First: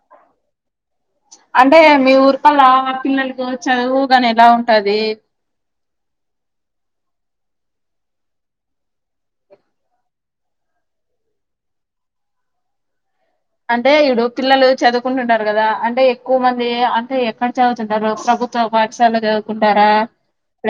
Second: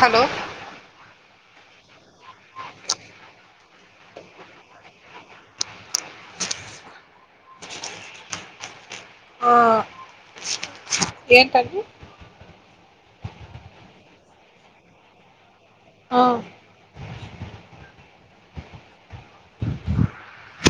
Hello అంటే మీ ఊరికల్లా పిల్లలకు చదువుగాని ఎలా ఉంటది ఆ ఏంటండి అంటే ఇడు పిల్లలు చదువుకుంటుండారు కదా అంటే ఆ ఎక్కువ మంది అంటే ఎక్కడ చేయవచ్చు వాళ్ళు ప్రభుత్వ పాఠశాల్లో చదువుకుంటారా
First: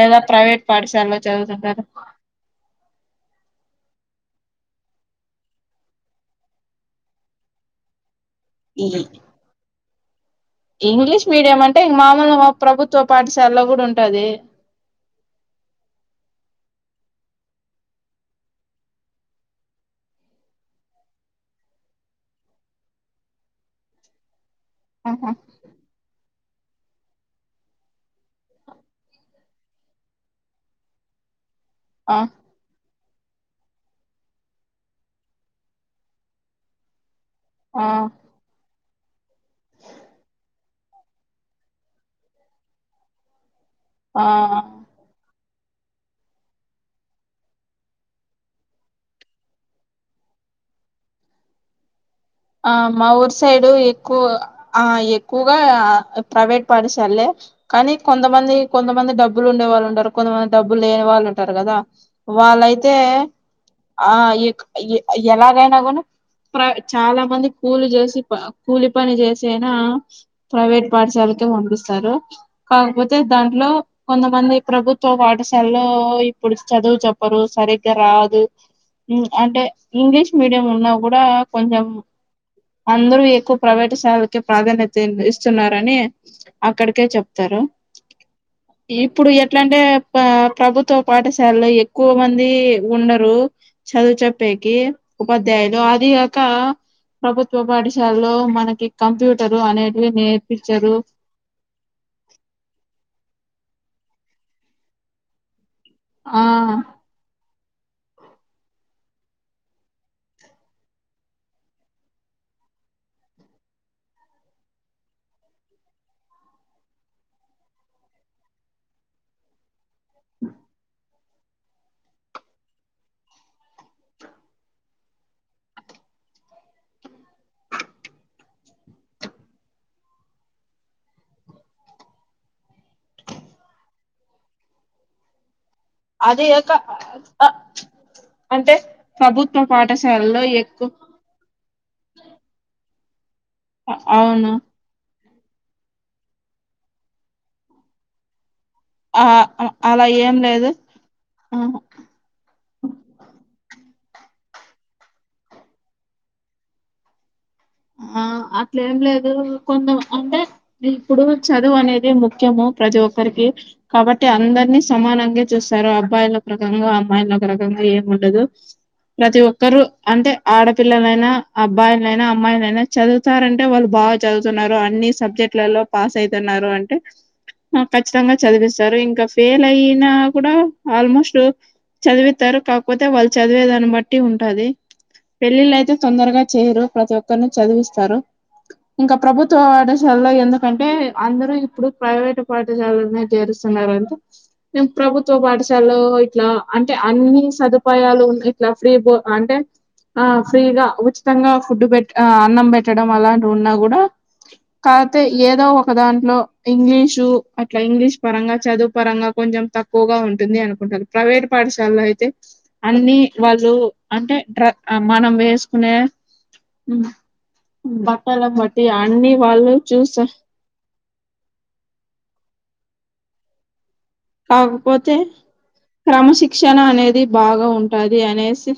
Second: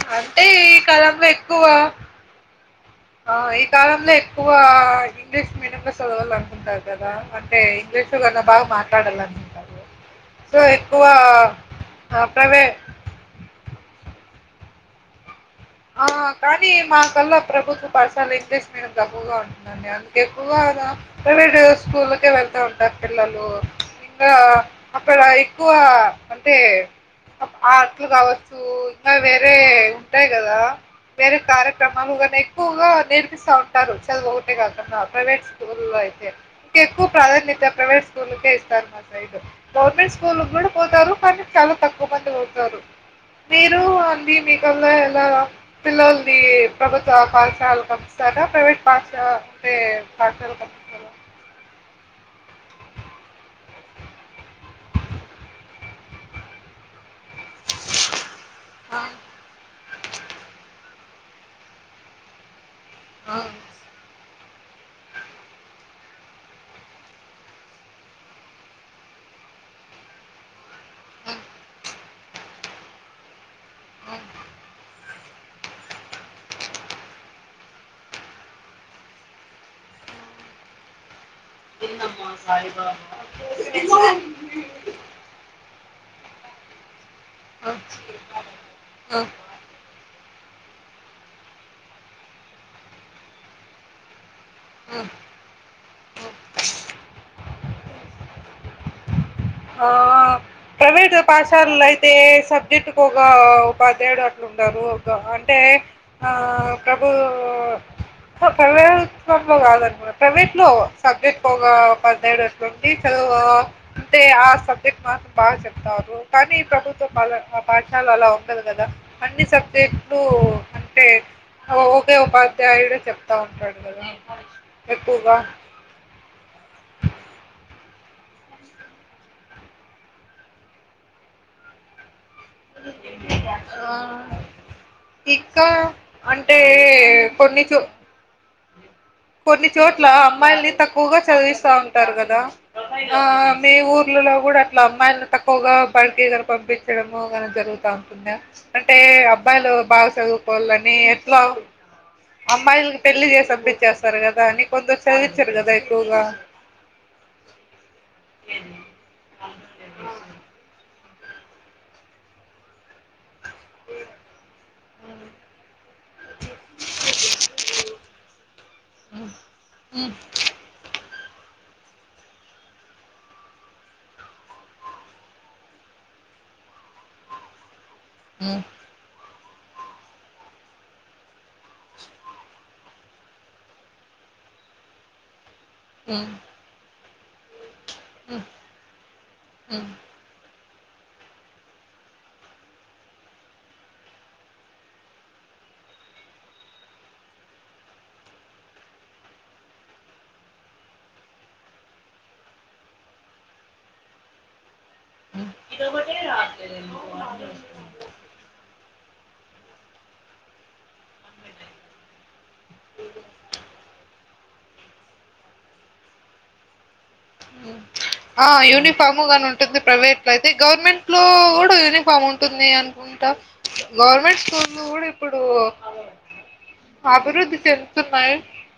లేదా అంటే ప్రైవేట్ ఈ పాఠశాలలో కాలంలో ఎక్కువ చదువుతుంటారు కాలంలో ఎక్కువ ఇంగ్లీష్ మీడియంలో చదవాల్ల అనుకుంటారు కదా అంటే ఇంగ్లీష్ డ్ కదా బాగా ఈ మాట్లాడాల అనుకుంటాము ఇంగ్లీష్ మీడియం అంటే మామూలుగా ప్రైవే ప్రభుత్వ పాఠశాల్లో కూడా ఉన్ అదే ఆ కానీ మాకల్లా ప్రభుత్వ పాఠశాల ఇంగ్లీష్ మీడియం తక్కువగా ఉంటుందండి, అందుకే ఎక్కువగా రా ప్రైవేటు స్కూళ్ళకే వెళ్తా ఉంటారు పిల్లలు ఇంగా అక్కడ ఆహా ఎక్కువ అంటే ఆ ట్లు కావచ్చు ఇంకా వే ఏంత గదా మేమె కారం ఆ ప్రమాంగనే క్కువ నేర్పిస్తా ఉంటారు చదువు ఒకటే కాకుండా ప్రైవేట్ స్కూల్ లో అయితే ప్రాధాన్యత ఆ ప్రైవేట్ స్కూల్ల కే ఇస్తారు మరి గవర్నమెంట్ స్కూల్ కూడా పోతారు కానీ చాలా తక్కువ మంది పోతారు మీరు అండి ఆ మీకల్లా ఆ పిల్లల్ని ప్రభుత్వ పాఠశాలకు అంపిస్తారా, ప్రైవేట్ పాఠశా అంటే పాఠశాలకే అంపిస్తారా ఆ మా ఊరు సైడు ఎక్కువ ఆ ఎక్కువగా ప్రైవేట్ పాఠశాల్లే కానీ కొంతమంది ఆ కొంతమంది డబ్బులు ఉండేవాళ్ళు ఉంటారు కొంతమంది డబ్బులు లేని వాళ్ళు అంటారు కదా వాళ్ళైతే తే ఆ ఆ ఎక్ అ ఎ ఎలాగైనా గున ప్రాజ్ చాలా మంది కూలి చేసి ప కూలి పని చేసైనా, ప్రైవేట్ పాఠశాలకే పంపిస్తరు. కాకపోతే దాంట్లో కొంతమంది ప్రభుత్వ పాఠశాలలో ఇప్పుడు చదువు చెప్పరు సరిగ్గా రాదు మ్ అంటే ఇంగ్లీష్ మీడియం ఉన్నా కూడా కొంజమ్ అందరూ ఎక్కువ ప్రైవేట్ శాలకె ప్రాధాన్యతన ఇస్తు స్తున్నారు అని అక్కడికే చెప్తారు. ఆ ఆ ఇప్పుడు ఎట్లా అంటే ప ప్రభుత్వ పాఠశాలలో ఎక్కువ మంది ఉండరు. చదువు చెప్పేకి ఆ ఉపాధ్యాయులు అది ఆ కా ప్రభుత్వ పాఠశాలలో మనకి కంప్యూటర్ ఆ! అనేటివి నేర్ ప్రైవేట్ పాటషాలో అయితే సబ్జెక్ట్ కు ఒక పద్దేడు అట్లుంటారు ఒక అంటే ఆ ప్రబూ ప్రైవేంలో కాదనమాట ప్రైవేట్ లో సబ్జెక్ట్ ఒక పదిహేడు రట్లు ఉంది చదువు అంటే ఆ సబ్జెక్ట్ మాత్రం బాగా చెప్తారు కానీ ప్రభుత్వం ప ల ఆ పాఠాల అలా ఉండదు కదా అన్ని సబ్జెక్ట్ ఒకే ఒకపాధ్యాయుడ చెప్తా ఉంటాడు కదా ఎక్కువగా ఆ ఇంకా అదే అంటే కాక కొన్ని చో అంటే ప్రభుత్వ కొన్ని చోట్ల పాఠశాలలో అమ్మాయిల్ని ఎక్కువ తక్కువగా చదివిస్తా ఉంటారు కదా అఆ మీ ఊర్లలలో అవును కూడా అట్ల అమ్మాయిలని తక్ పొగా బటిలకు పంపించడము గానీ జరుగుతా ఉంటుందా అంటే ఆ అబ్బాయిలు అలా బాగా ఏం లేదు చదువుకోవాలని ఎట్లా అమ్మాయిలకి పెళ్లి చేసి అంపించేస్త సరెకదా అని కొందరు సదివిచ్చారు కదా ఎక్కువుగా ఆ అట్లే ఏం లేదు కొందం అంటే న ఇప్పుడు చదువు అనేది ముఖ్యము ప్రతి ఒక్క రికి కాబట్టి అందరినీ సమానంగా చూస్తారు అబ్బాయిలు ఒక రకంగా అమ్మాయిలు ఒక రకంగా ఏమి ఉండదు. ప్రతి ఒక్కరు ఉ ఉ ఉ అంటే ఆడపిల్లలైనా అబ్బాయి నైనా అమ్మాయిలైనా చదువుతారంటే వాళ్ళు బాగా చదువుతున్నారు అన్ని సబ్జెక్ట్లలో పాస్ అయితున్నారు అంటే ఖచ్చితంగా చదివిస్తారు ఇంకా వేలయినా కూడా ఆల్మోస్ట్ చదివితారు కాకపోతే వాళ్ళు చదివేదాన్ని బట్టి ఉంటాది. పెళ్ళిళ్ళ అయితే ఉ తొందరగా చేయరు ప్రతి ఒక్క తను చదివిస్త తారు ఉ ఇంకా ప్రభుత్వ ఉ పాఠశాలల్లో ఎందు ఎ అంటే అందరూ ఇప్పుడు ప్రైవేటు పాఠశాలనే చేరుస్తున్నారు, అంటే ప్రభుత్వ పాఠశాలో ఇట్లా అంటే అన్ని సదుపాయాలు ఉండి ఇట్లా ఫ్రీ బో అంటే ఆ ఫ్రీగా ఉచితంగా ఫుడ్ పెట్ ఆ అన్నం పెట్టడం అలాంటి ఉన్నా కూడా కా తే ఉ ఏదో ఒక దాంట్లో ఇంగ్లీషు అట్లా ఇంగ్లీష్ పరంగా చదువు పరంగా కొంచెం తక్కువగా ఉంటుంది అనుకుంటారు ప్రైవేట్ పాఠశాలలో అయితే అన్ని వాళ్ళు అంటే డ్ర మనం వేసుకునే మ్ ఆ యూనిఫాము గానుటుంది చూస ప్రైవేట్ల అయితే, గౌర్మెంట్లో గూడ యూనిఫామ్ ఉంటుంది అనుకుంటా. గవర్నమెంట్ స్కూల్లు గూడా కాకపోతే ఇప్పుడు క్రమశిక్షణ అనేది అభివృద్ధి బాగా ఉంటది చెందుతున్నాయి. అనేసి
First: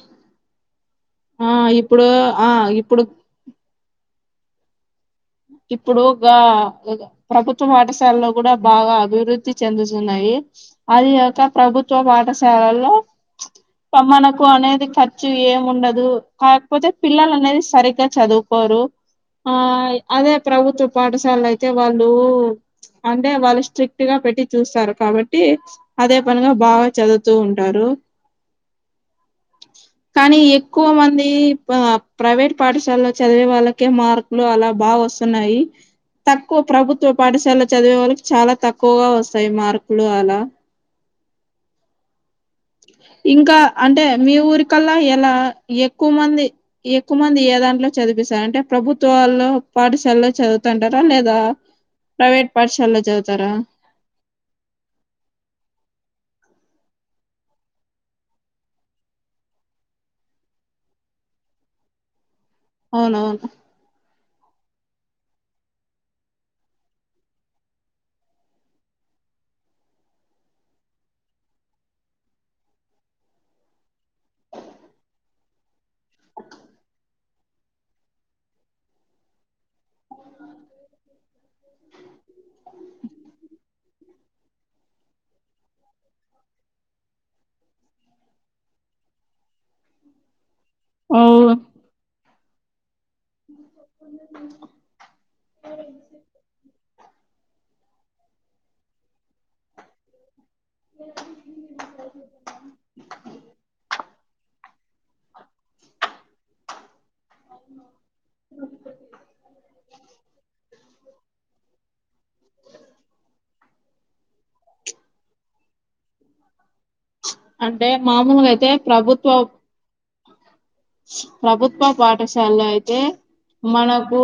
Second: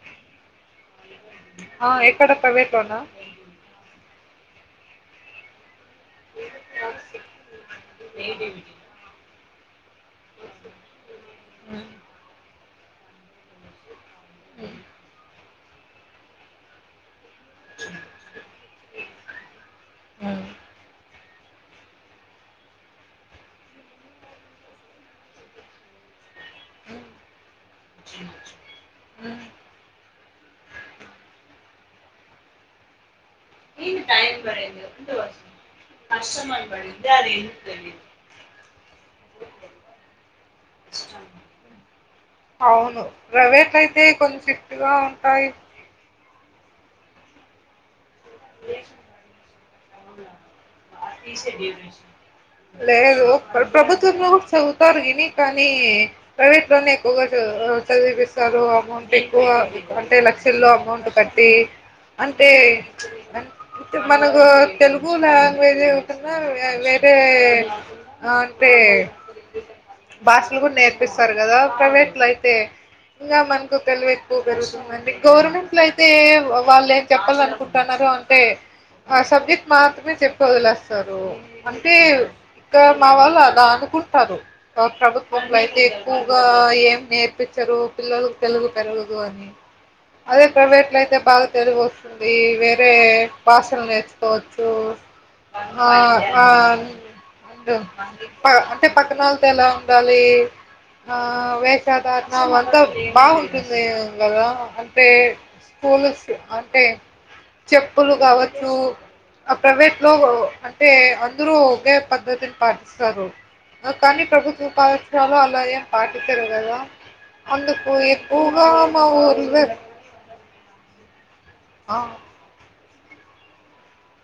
ఆ ఇప్పుడు ఎక్కడ ఆ ప్రైవేట్‌లోనా? ఇప్పుడు ఇప్పుడు గా ప్రభుత్వ పాఠశాల్లో గుడా బాగా అభివృద్ధి చందు న్నాయి అది కాక హ్మ్. ప్రభుత్వ పాఠశాలలు అ ప మనకు హ్మ్. అనేది ఖర్చు ఏము ఉండదు కాకపోతే పిల్లలు అనేది సరిగ్గా చదువుకోరు, ఆ అదే హ్మ్. ప్రభుత్వ పాఠ సలు అయితే వాళ్ళు అంటే వాళ్ళు స్ట్రిక్ట్ గా పెట్టి చూస్తారు కాబట్టి అదే పనిగా బాగా చదువుతూ ఉంట టారు హ్మ్. కానీ ఎక్కువ మంది ప్రైవేట్ పాఠశాలలో చదివే వాళ్ళకి కే మార్కులు వస్తున్నాయి తక్కువ ప్రభుత్వ పాఠశాల చదివే వాళ్ళకి చాలా తక్కువగా వస్తాయి మార్కులు అలా అవును. ఇంకా ప్రైవేట్‌లో అంటే అయితే మీ కొన్ని స్ట్రిక్ట్‌గా ఊరికల్లా ఇలా ఉంటాయి. ఎక్కువ మంది ఎక్కువ మంది ఏ దాంట్లో చదిపిస్తారు అంటే ప్రభుత్వాల్లో పాఠశాలలో చదువుతంటారా లేదా ప్రైవేట్ పాఠశాలలో లేదు చదువుతారా ప్రభుత్వంలో చదువుతారు విని కానీ ప్రైవేట్ లోనే ఎక్కువగా చదివిపిస్తారు అమౌంట్ ఎక్కువ అంటే లక్షల్లో అమౌంట్ కట్టి అ ఏ అవునవును ఇప్పుడు మనకు తెలుగు లాంగ్వేజి ఉంటుందా వేరే అంటే భాషలు గుడ నేర్పిస్తరు గదా ప్రైవేట్ల అయితే, ఇంగా మనకు తెలివి ఎక్కువ పెరుగుతుందండి. గౌర్మెంట్ల ఐతే వాళ్ళు ఏం చెప్పాలనుకుంటున్నారో అంతే, ఆ సబ్జెక్ మాత్రమే చెప్పి ఒదిలేస్తరు, అంటే ఇంక మా వాళ్ళ దాకకుం ప్రభుత్వంలో అయితే ఎక్కువగా ఏం నేర్పించరు పిల్లలలకు తెలుగు పెరగదు అని అదే ప్రైవేట్ లో అయితే అవు బాగా తెలుగొస్తుంది ఈ వేరే భాషలు నేర్పి ఒచ్చు ఆ ఆ అంటే పక్కనోలు ఎలా ఉండాలి ఆ వేషాధారణ అంతా బాగుంటుంది కల అంటే స్కూల్ అంటే చెప్పులు కావచ్చు ఆ ప్రైవేట్ లో అంటే అందరూ ఒకే పద్ధతిని పాటిస్తారు కానీ ప్రభుత్వ ఉపాదక్షలు అలాయ పాటి తర్గాదా అంటే అంతపు మామూలుగా అయితే పూగామవ ప్రభుత్వ ప్రభుత్వ పాఠశాలై అంటే మనకు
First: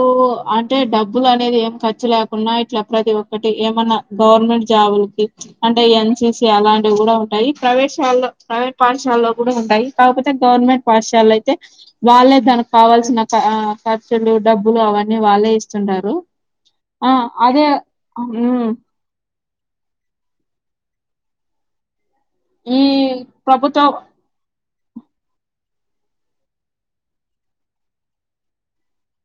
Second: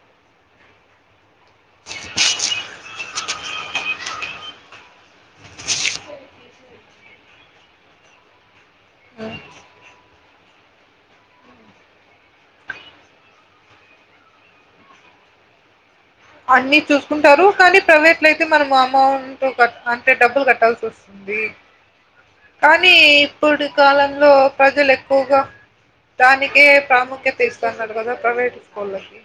అంటే డబ్బు బబ్లు అనేది ఏం ఖర్చు లేకున్నా ఇట్లా ప్రతి ఒక్కటి ఏమన్నా గవర్నమెంట్ జాబులకి అంటే ఎన్సిసి అలాంటివి కూడా ఉంటాయి ప్రవేశాల్లో ప్రైవేట్ పాఠశాలలో ఉమ్ కూడా ఉంటాయి కాక పో అంటే గవర్నమెంట్ పాఠశాలయి అయితే వాళ్ళే తనకు కావాల్సిన అ ఖర్చులు డబ్బులు అవన్నీ వాళ్ళే ఇస్తుంటారు అయితే అన్ని చూసుకుంటారు కానీ ప్రైవేట్ లో అయితే మనం అమౌంట్ క అంటే డబ్బులు కట్టాల్సి వస్తుంది ఈ కానీ ఇప్పుడు ప్రభుత్వ కాలంలో ప్రజలు ఎక్కువగా దానికి ప్రాముఖ్యత ఇస్తున్నారు కదా ప్రైవేట్ స్కూళకి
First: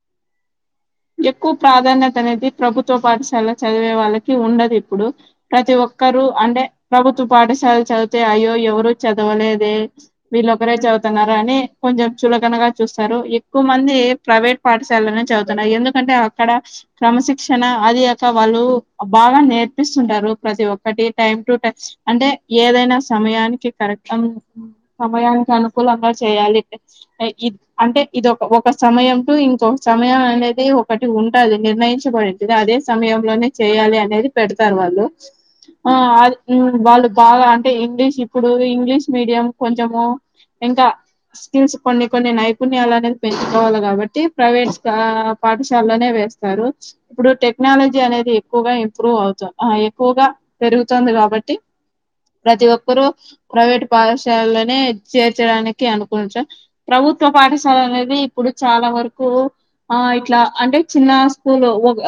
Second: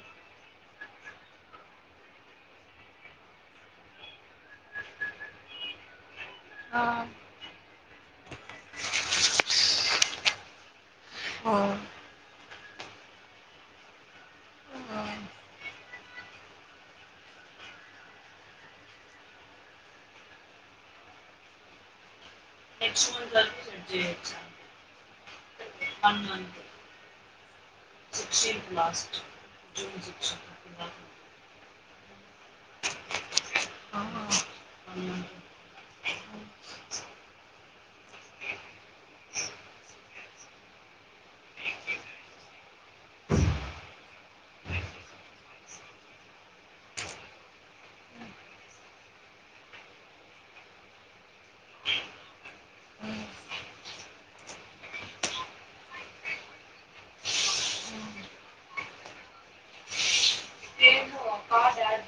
ఎక్కువ ప్రాధాన్యత అనేది ప్రభుత్వ పాఠశాల చదివే వాళ్ళకి ఉండదు ఇప్పుడు ప్రతి ఒక్క ఒకరు అంటే ఆ! ప్రభుత్వ పాఠశాల చదివితే అయ్యో ఎవరు చదవలేదే వీళ్ళొ ఒకరే ఆ! చదువుతున్నారాని కొంచెం చులకనగా చూస్తారు ఎక్కువ మంది ప్రైవేట్ ఆ! పాఠశాలలోనే చదువు ఎందుకంటే అక్కడ క్రమశిక్షణ అది ఒక వాళ్ళు బాగా నేర్పిస్తుంటారు ప్రతి ఒక్కటి టైమ్ టు టైం అంటే ఏదైనా సమయానికి కరెక్ట్ం సమయానికి అనుకూలంగా చేయాలి ఇ అంటే ఇది ఒక ఒక సమయం టు ఇంకొక సమయం ఏ ఒకటి ఉంటాది నిర్ణయించ బడె అదే సమయంలోనే చేయాలి ఆ! అనేది పెడతారు వాళ్ళు ఆ అది వాళ్ళు బాగా అంటే ఇంగ్లీష్ ఇప్పుడు ఇంగ్లీష్ మీడియం కొంచము ఇంకా స్కిల్స్ కొన్ని కొన్ని నైపుణ్యాల అనేది పెంచుకోవాలి కాబట్టి ప్రైవేట్స్ కా పాఠశాలనే వేస్తారు ఇప్పుడు టెక్నాలజీ అనేది ఎక్కువగా ఇంప్రూవ్ అవుతా ఎక్కువగా పెరుగుతుంది కాబట్టి ప్రతి ఒక్కరు ప్రైవేట్ పాఠశాలలోనే చేర్చడానికి అనుకుంటం ప్రభుత్వ పాఠశాల అనేది ఇప్పుడు చాలా వరకు ఆ ఇట్లా అంటే చిన్న స్కూల్ ఒక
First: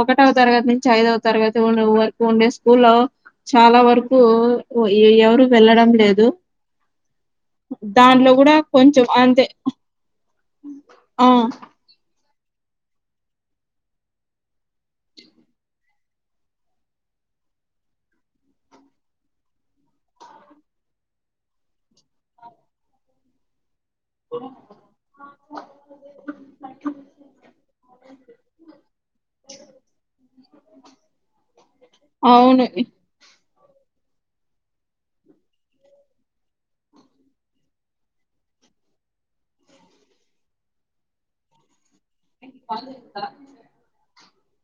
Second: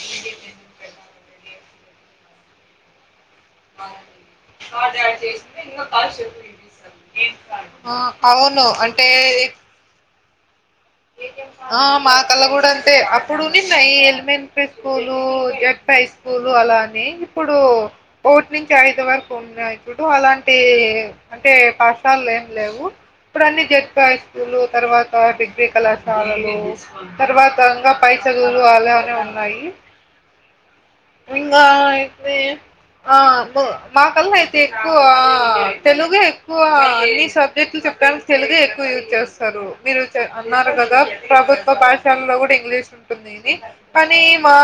ఒకటవ తరగతి నుంచి ఐదవ తరగతి వరకు ఉండే కొన్ని స్కూల్లో చాలా వరకు ఎవరు వెళ్ళడం లేదు ఆ! దానిలో కూడా అవును. అంటే కొంచెం అంతే హ ఆ మా కల్లా కూడా అంతే అప్పుడన్నా సైన్ పిట్ స్కూలు జడ్పి హై స్కూలు అలాని ఇప్పుడు కోఓట్ నుంచి ఐదు వరకు ఉన్న ఇప్పుడు అలాంటి అంటే పాఠాలు ఏం లేవు ఇప్పుడు అన్ని జడ్ హై స్కూల్ తర్వాత డిగ్రీ కలాస్ తర్వాత ఇంకా పైసగులు అలానే ఉన్నాయి ఇంకా అయితే అవును ఆ మాకల్లా అయితే ఎక్కువ తెలుగు ఎక్కువ అన్ని సబ్జెక్ట్లు చెప్పడానికి తెలుగ ఎక్కువ యూజ్ చేస్తారు మీరు అన్నారు కదా ప్రభు ప్రభుత్వ పాఠ లో కూడా ఇంగ్లీష్ ఉంటుంది ఇది కానీ మా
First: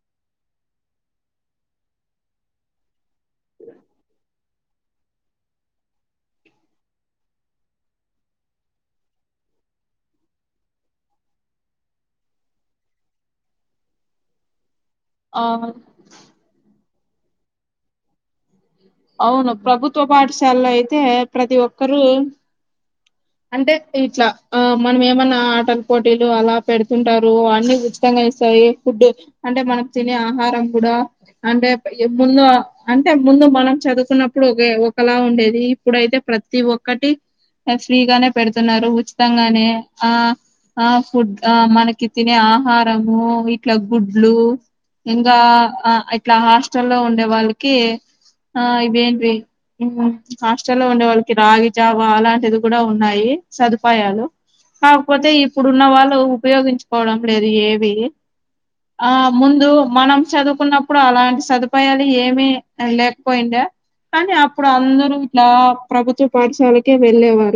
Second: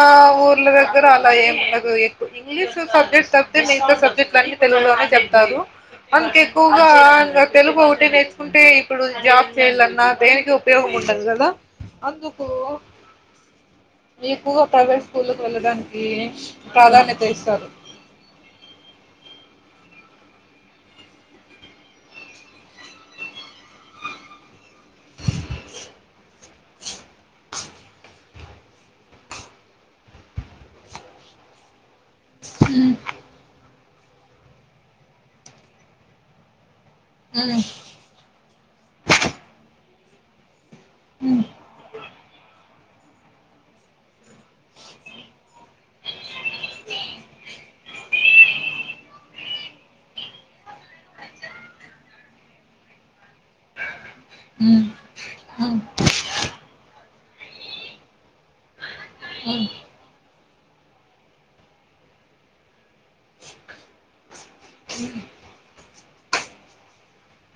ఊర్ల దగ్గర అలా ఏముండదు ఎక్కు ఇంగ్లీష్ సబ్జెక్ట్ తప్పితే మిగతా సబ్జెక్ట్లన్న తెలుగులోనే చెప్తారు మనకు ఎక్కువగా ఇంకా తెలుగు ఒకటి నేర్చుకుంటే ఇప్పుడు జాబ్ చేయాలన్నా దేనికి ఉపయోగం ఉ ఉంటది కదా అందుకు మీకు తావే స్కూల్కి ఆ వెళ్ళడానికి ప్రాధాన్యత ఇస్తారు అవును ప్రభుత్వ పాఠశాల అయితే ప్రతి ఒక్కరు అంటే ఇట్లా ఆ మనం ఏమన్నా ఆటల పోటీలు అలా పెడుతుంటారు అన్ని ఉచితంగా ఇస్తాయి ఫుడ్ అంటే మనం తినే ఆహారం కూడా అంటే ఏముందో అంటే ముందు మనం చదువుకున్నప్పుడు ఒకే ఒకలా ఉండేది ఇప్పుడుయితే ప్రతి ఒక్క ఒకటి నెస్ట్ బాగానే పెడుతున్నారు ఉచితంగానే ఆ ఆ ఫుడ్ ఆ మనకి తినే ఆహా ఆహారము ఇట్లా గుడ్లు ఇంకా ఇట్లా హాస్టల్లో ఉండే వాళ్ళకి ఆ ఇవేంటివి హాస్టల్ లో ఉండే వాళ్ళకి రాగి జావా అలాంటిది కూడా ఉన్నాయి సదుపాయాలు కాకపోతే ఇప్పుడున్న వాళ్ళు ఉపయోగించుకోవడం లేదు ఏవి ఆ ముందు మనం చదువుకున్నప్పుడు అలాంటి సదుపాయాలు ఏమి లేకపోయిండ కానీ అప్పుడు అందరూ ఇలా ప్రభుత్వ పాఠశాలకే వెళ్ళేవల్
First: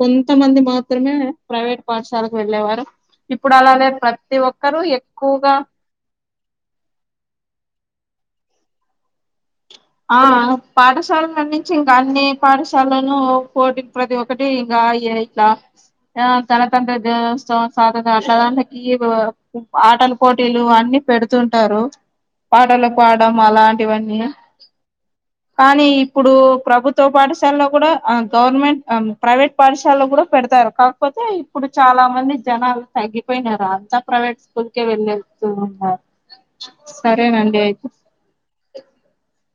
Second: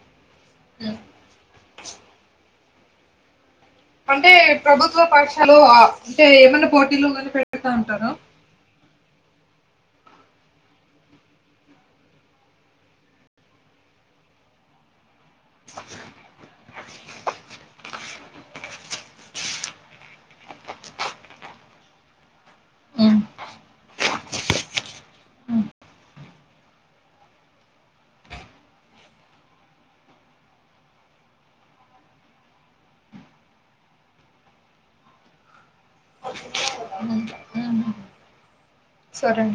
కొంత మంది మాత్రమే ప్రైవేట్ పాఠశాలకు వెళ్ళేవారు ఇప్పు అంటే ప్రభుత్వ పక్షాలు ఆ అంటే ఏమైన్నా పోటీలో కానీ పెడుతా ఉంటార ఆ పాఠశాలల నుంచి ఇంకా అన్ని పాఠశాలలను పోటీ ప్రతి ఒక్కటి ఇంకా ఇట్లా గణతంత్ర దినోత్సవం సాధన అట్లదానికి ఆటల పోటీలు అన్ని పెడుతుంటారు పాటలు పాడం అలాంటివన్నీ కానీ ఇప్పుడు ప్రభుత్వ పాఠశాలలో కూడా గవర్నమెంట్ ప్రైవేట్ పాఠశాలలో కూడా పెడతారు కాకపోతే ఇప్పుడు చాలా మంది జనాలు తగ్గిపోయినారు అంతా ప్రైవేట్ స్కూల్కే వెళ్ళస్తూ ఉన్నారు సరేనండి అయితే సరేండి